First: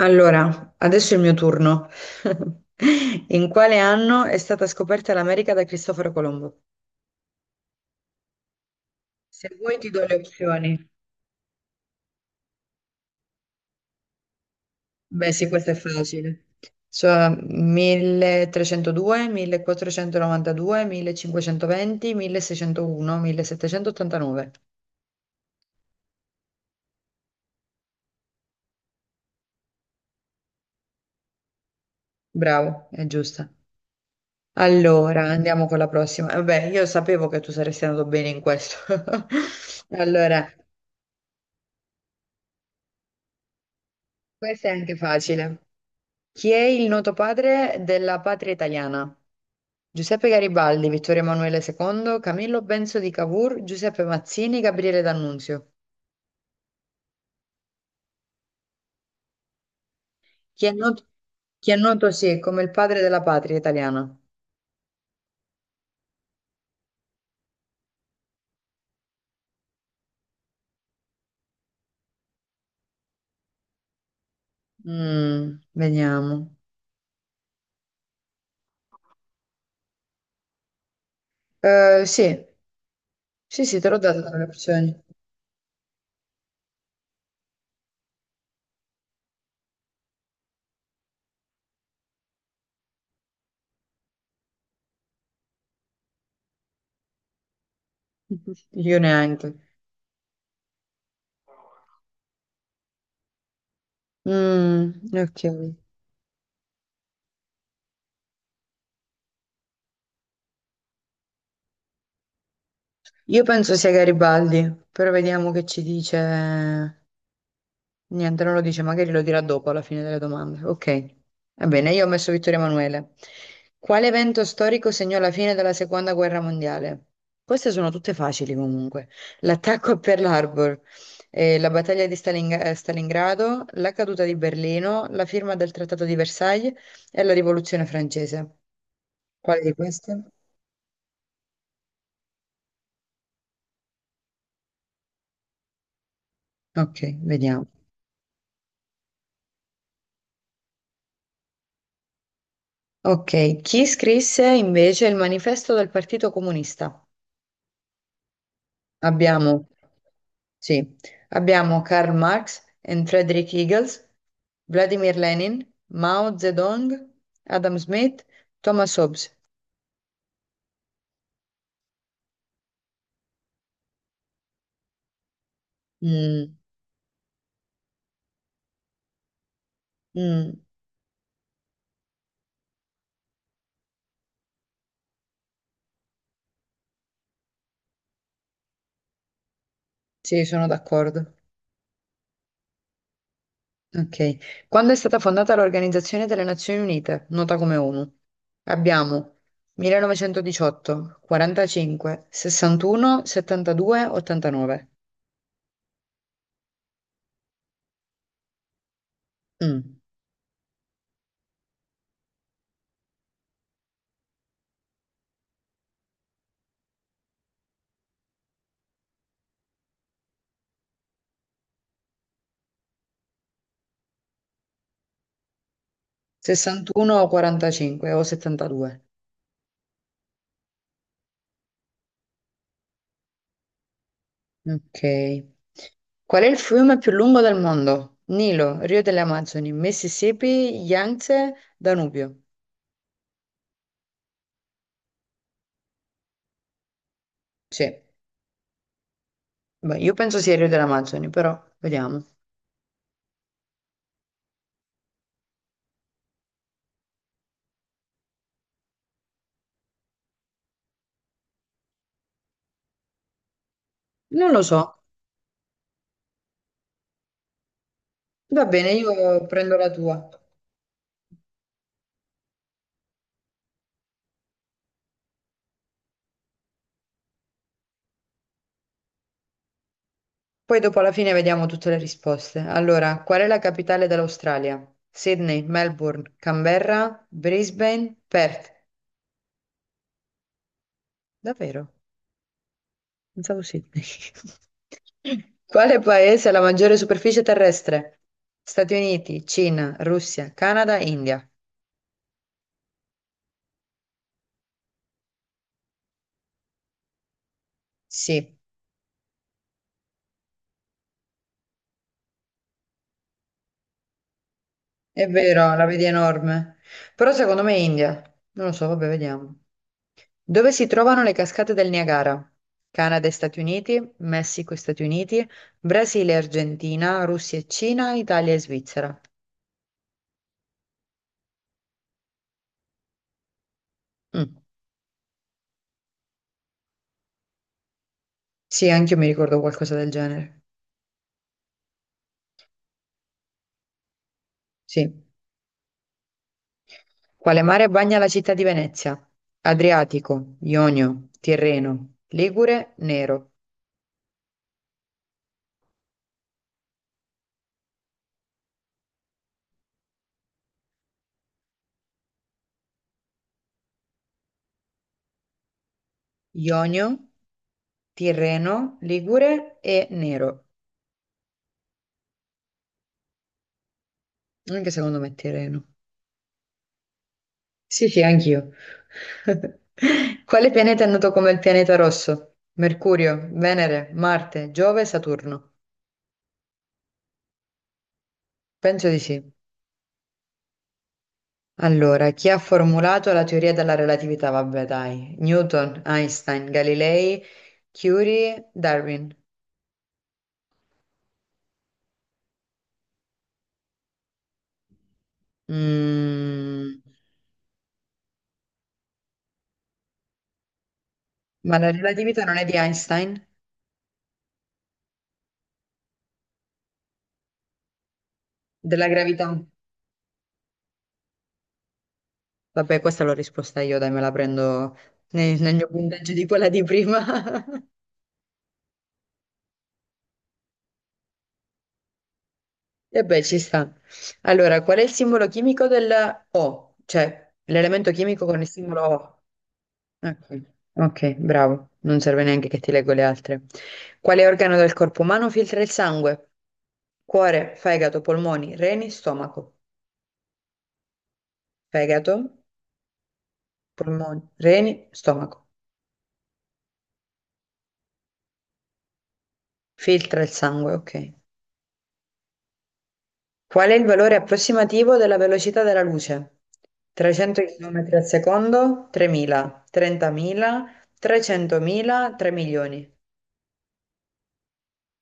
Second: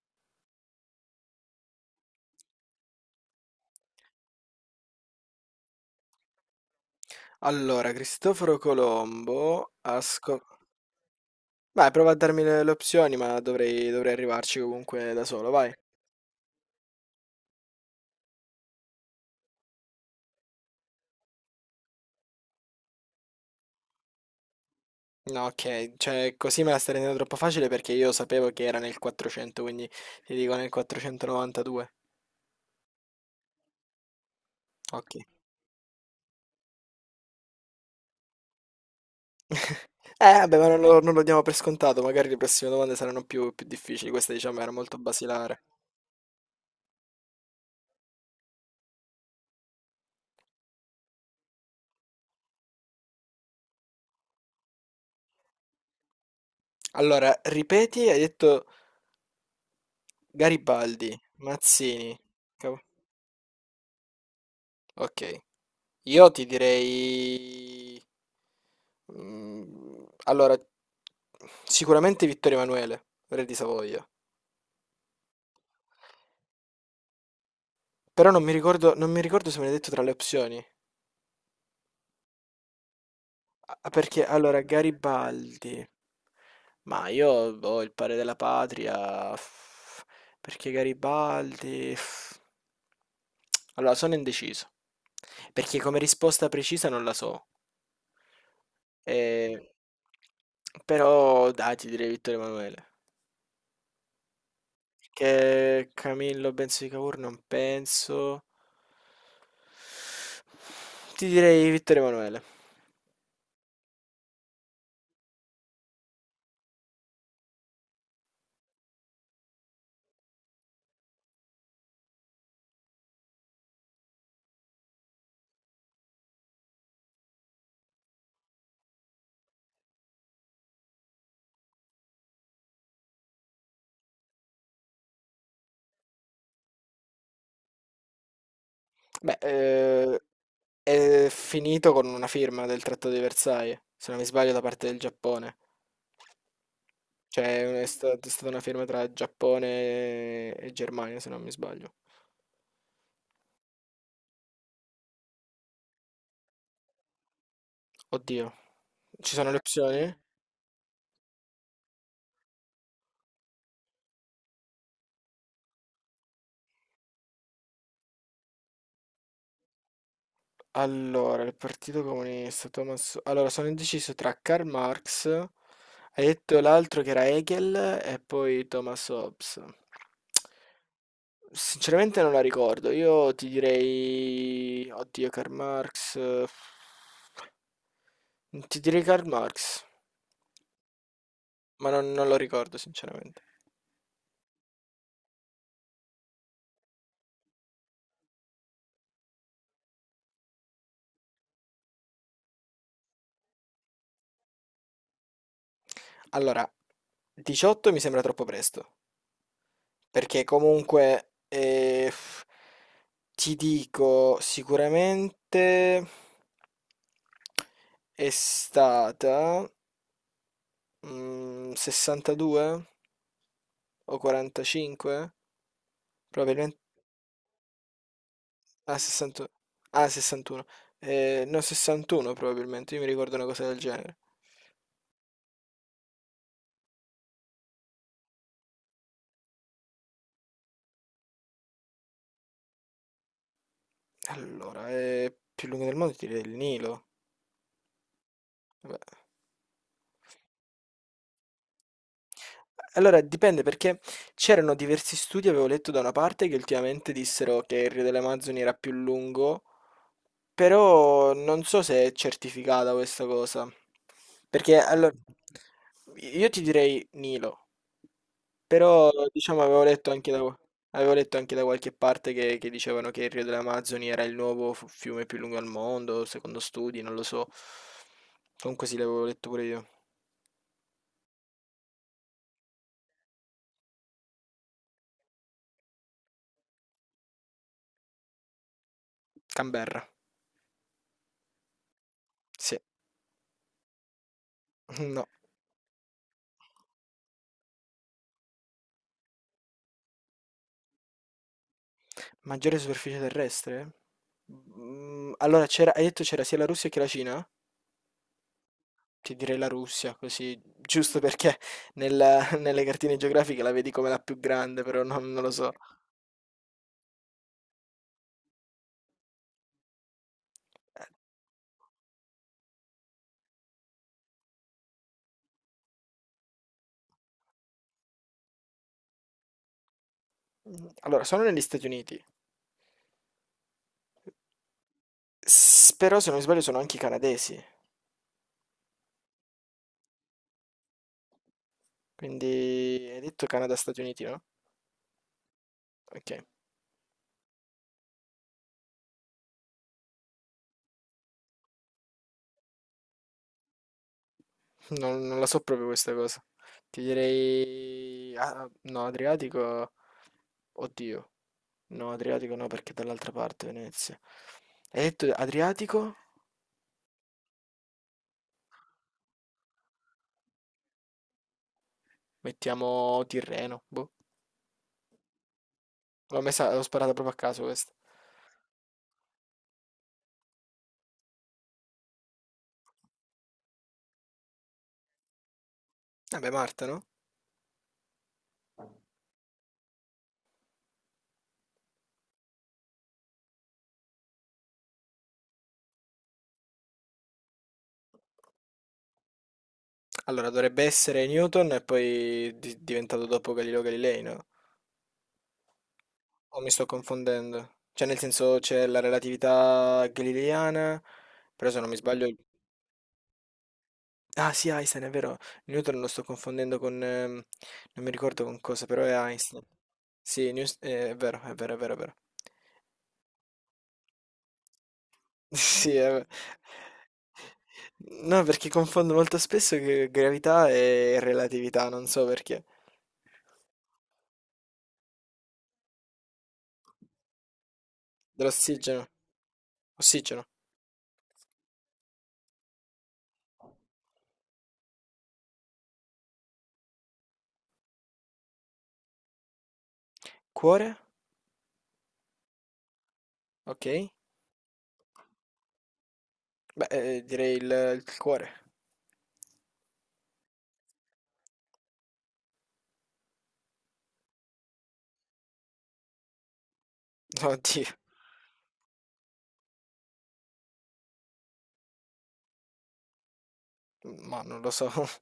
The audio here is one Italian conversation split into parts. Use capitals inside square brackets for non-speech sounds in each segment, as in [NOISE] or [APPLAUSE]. Allora, adesso è il mio turno. [LAUGHS] In quale anno è stata scoperta l'America da Cristoforo Colombo? Allora, Cristoforo Se Colombo vuoi ti do le opzioni. Vai, prova a darmi le opzioni, ma dovrei arrivarci comunque da Beh, sì, solo, questo vai. è facile. Cioè 1302, 1492, 1520, 1601, 1789. No, ok, cioè così me la stai rendendo troppo facile perché io sapevo che era nel 400, quindi ti dico nel 492. Bravo, è giusta. Ok. Allora, andiamo con la prossima. Vabbè, io sapevo che tu saresti andato bene in questo. [LAUGHS] [LAUGHS] Allora, vabbè, ma non lo diamo per scontato, magari le prossime domande saranno più difficili, questa diciamo questa è era anche molto basilare. facile. Chi è il noto padre della patria italiana? Giuseppe Garibaldi, Vittorio Emanuele II, Camillo Benso di Cavour, Giuseppe Mazzini, Gabriele D'Annunzio. Allora, ripeti, hai detto Chi è noto, Garibaldi, chi è noto, Mazzini. sì, come il Cav- padre della patria italiana? Ok. Io ti direi. Mm, Allora, sicuramente Vittorio Emanuele, re di Savoia. Mm, vediamo. Però non mi ricordo se me l'hai detto tra le opzioni. Sì, sì, sì, te Ah, l'ho dato perché, tra le allora, opzioni. Garibaldi. Ma io ho il padre della patria, perché Garibaldi, allora, sono indeciso. Perché come risposta precisa non la so. [LAUGHS] Io neanche. Eh, Però, dai, ti direi Vittorio Emanuele. Mm, ok. Che Camillo Benso di Cavour non penso. Ti direi Vittorio Emanuele. Io penso sia Garibaldi, però vediamo che ci dice. Niente, non lo dice, magari lo dirà dopo alla fine delle domande. Ok, va bene, io ho messo Vittorio Emanuele. Quale evento storico segnò la fine della seconda guerra mondiale? Queste sono tutte facili comunque. L'attacco a Pearl Harbor, la battaglia di Stalingrado, la caduta di Berlino, la firma del Trattato di Versailles e la rivoluzione francese. Beh, Quale di queste? è finito con una firma del Trattato di Versailles, se non mi sbaglio, da parte del Giappone. Ok, vediamo. Cioè, è stata una firma tra Giappone e Germania, se non mi sbaglio. Ok, chi scrisse invece il manifesto del Partito Comunista? Oddio. Ci sono le Abbiamo opzioni? Sì, abbiamo Karl Marx e Friedrich Engels, Vladimir Lenin, Mao Zedong, Adam Smith, Thomas Hobbes. Allora, il Partito Comunista, Thomas. Allora, sono indeciso tra Karl Marx, hai Mm, detto l'altro che era Hegel e poi Thomas Hobbes. mm, Sinceramente non la ricordo, io ti direi. Oddio, Karl Marx, ti direi Karl Marx, sì, sono d'accordo. ma non lo ricordo sinceramente. Ok. Quando è stata fondata l'Organizzazione delle Nazioni Unite, nota come ONU? Abbiamo 1918, 45, 61, 72, 89. Allora, 18 mi sembra troppo presto. Mm, Perché comunque ti dico sicuramente è stata 62 o 45? Probabilmente. 61 o 45 o 72. Ah, 61. Ah, 61. No, 61 probabilmente, io mi ricordo una cosa del genere. Ok. Qual è il fiume più lungo del mondo? Nilo, Rio delle Amazzoni, Mississippi, Yangtze, Danubio. Allora, è più lungo del mondo, ti direi il Nilo. Sì, Vabbè. beh, io penso sia il Rio delle Amazzoni, però vediamo. Allora dipende perché c'erano diversi studi, avevo letto da una parte, che ultimamente dissero che il Rio delle Amazzoni era più lungo, però non so se è certificata questa cosa. Non lo Perché so. allora io ti direi Nilo, Va bene, però io diciamo prendo avevo la letto tua. anche da, avevo letto anche da qualche parte che dicevano che il Rio delle Amazzoni era il nuovo fiume più lungo al mondo, secondo studi, non lo so. Comunque sì, l'avevo letto pure io. Poi dopo alla fine vediamo tutte le risposte. Allora, qual è la capitale dell'Australia? Sydney, Melbourne, Canberra, Brisbane, Perth. Canberra, Davvero? sì, Pensavo Sydney. [LAUGHS] no. [LAUGHS] Quale paese ha la maggiore superficie terrestre? Stati Uniti, Cina, Russia, Canada, India. Maggiore superficie terrestre? Allora, hai detto c'era sia la Russia che la Cina? Sì, Ti direi la Russia, così, giusto perché [LAUGHS] nelle cartine geografiche la vedi come la più grande, però è non lo so. vero, la vedi enorme. Però secondo me è India. Non lo so, vabbè, vediamo. Dove si trovano le cascate del Niagara? Canada e Stati Uniti, Messico e Stati Uniti, Brasile e Argentina, Russia e Cina, Italia e Svizzera. Allora, sono negli Stati Uniti, Mm. Però se non mi sbaglio sono anche i canadesi, Sì, anche io mi ricordo qualcosa del genere. quindi hai detto Canada-Stati Uniti, no? Sì. Ok, Quale mare bagna la città di Venezia? Adriatico, Ionio, Tirreno, Ligure, Nero. non la so proprio questa cosa. Ti direi, ah, no, Adriatico. Oddio, no, Adriatico no perché è dall'altra parte Venezia. Hai detto Adriatico? Ionio, Tirreno, Ligure e Nero. Mettiamo Tirreno. Boh. Anche secondo me è Tirreno. L'ho messa, l'ho sparata proprio a caso questa. Sì, sì, anch'io. [LAUGHS] Quale pianeta è noto come il pianeta rosso? Mercurio, Venere, Marte, Giove, Saturno. Vabbè, Marta, no? Penso di sì. Allora, chi ha formulato la teoria della relatività? Vabbè, dai. Newton, Einstein, Galilei, Curie, Darwin. Allora, dovrebbe essere Newton e poi diventato dopo Galileo Galilei, no? O mi sto Mm, confondendo? Cioè, nel senso, c'è la relatività galileiana, però ma se non la mi sbaglio. relatività non è di Einstein? Ah, sì, Einstein, è vero. Newton lo sto confondendo con, non mi ricordo con cosa, però Della è gravità? Einstein. Sì, è vero, è vero, è vero, è vero. Vabbè, questa l'ho risposta io, dai, me la prendo [LAUGHS] nel mio Sì, è vero. punteggio di quella di prima. [LAUGHS] No, perché confondo molto spesso che gravità e relatività, non so perché. E beh, ci sta. Allora, qual è il simbolo chimico del O? Cioè, l'elemento chimico con il simbolo Dell'ossigeno. O. Ossigeno. Ok, ok, bravo. Non serve neanche che ti leggo le altre. Quale organo del corpo umano filtra il sangue? Cuore, fegato, polmoni, reni, stomaco. Cuore? Fegato, Ok. polmoni, reni, stomaco. Beh, direi il cuore. Filtra il sangue, ok. Qual è il valore approssimativo della velocità della luce? [LAUGHS] 300 Oddio, km al secondo, 3.000, 30.000, 300.000, 3 milioni. ma non lo so. [LAUGHS]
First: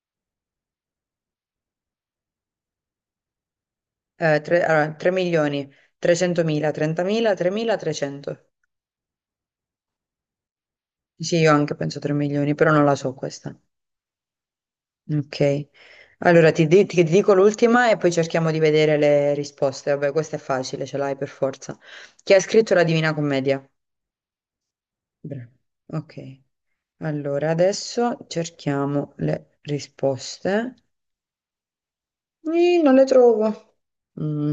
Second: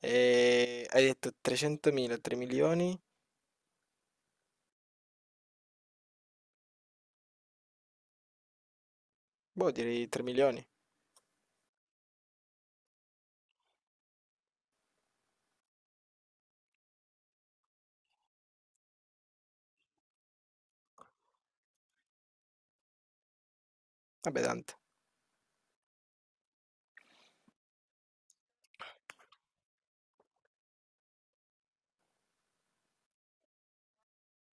Hai detto 300.000, 3 milioni? Allora, 3 milioni, 300.000, 30.000, 3.300. Boh, direi 3 milioni. Sì, io anche penso 3 milioni, però non la so questa. Ok. Allora, ti dico l'ultima e poi cerchiamo di vedere le risposte. Vabbè, questa è facile, ce l'hai per forza. Chi ha scritto la Divina Commedia? Vabbè, tante. Bra- Ok, allora adesso cerchiamo le risposte. Ih, non le trovo. Mm,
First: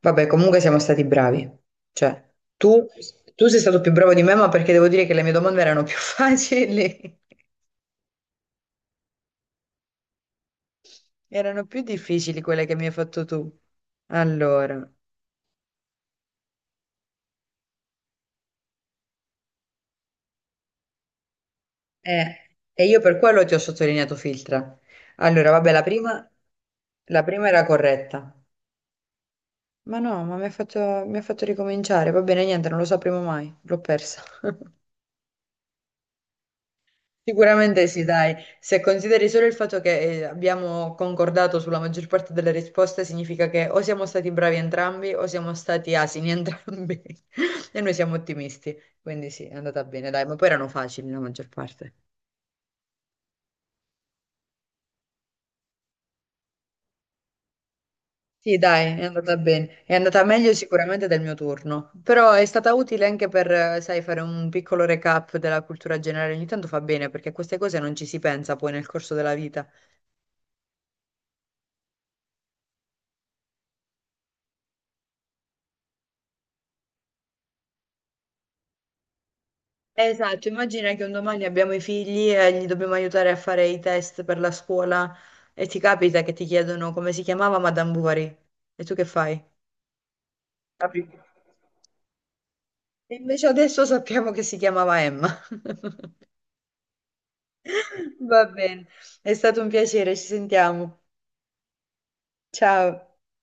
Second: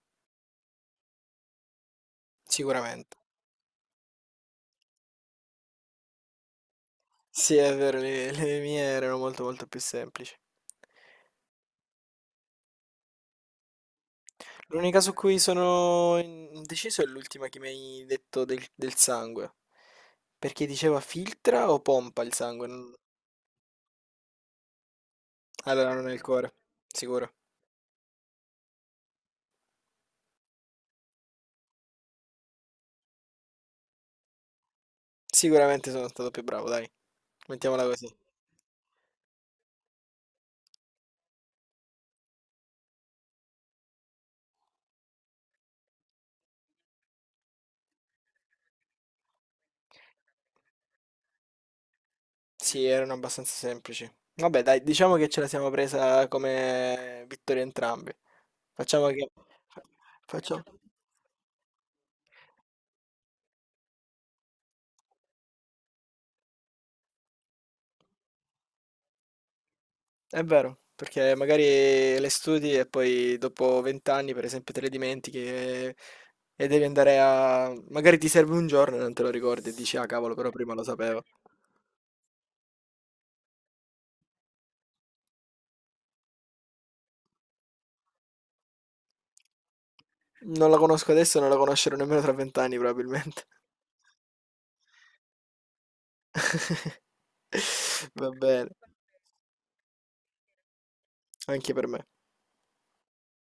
Vabbè, comunque siamo stati bravi. Cioè, tu, Sicuramente. tu sei stato più bravo di me, ma perché devo dire che le mie domande erano più [LAUGHS] facili. Sì, è vero, le mie erano molto molto più semplici. Erano più difficili quelle che mi hai fatto tu. Allora, L'unica su cui sono indeciso è l'ultima che mi hai detto del sangue. Perché diceva filtra o pompa il sangue? e io per quello ti ho sottolineato filtra. Allora, vabbè, la Allora non è il prima, cuore, la sicuro. prima era corretta. Ma no, ma mi ha fatto ricominciare. Va bene, niente, non lo sapremo mai. L'ho persa. [LAUGHS] Sicuramente sono stato più bravo, dai. Mettiamola Sicuramente sì, così. dai. Se consideri solo il fatto che abbiamo concordato sulla maggior parte delle risposte, significa che o siamo stati bravi entrambi o siamo stati asini entrambi. [LAUGHS] E noi siamo ottimisti. Quindi sì, è andata bene, dai. Ma poi erano facili la maggior parte. Sì, erano abbastanza semplici. Vabbè, dai, diciamo che ce la siamo presa come vittoria entrambi. Sì, dai, è Facciamo che. andata bene. fa- È andata meglio Facciamo. sicuramente del mio turno, però è stata utile anche per, sai, fare un piccolo recap della cultura generale. Ogni tanto fa bene perché a queste cose non ci si pensa poi nel corso della vita. È vero, perché magari le studi e poi dopo 20 anni, per esempio, te le dimentichi e devi andare a. Magari ti serve un giorno e non te lo ricordi e dici, ah cavolo, Esatto, però prima lo immagina che un sapevo. domani abbiamo i figli e gli dobbiamo aiutare a fare i test per la scuola e ti capita che ti chiedono come si chiamava Madame Bovary e tu che fai? Non la conosco adesso e non la conoscerò nemmeno tra 20 anni E probabilmente. invece adesso sappiamo che si chiamava Emma. [LAUGHS] [LAUGHS] Va Va bene, bene, è stato un piacere, ci sentiamo. anche per me. Ciao.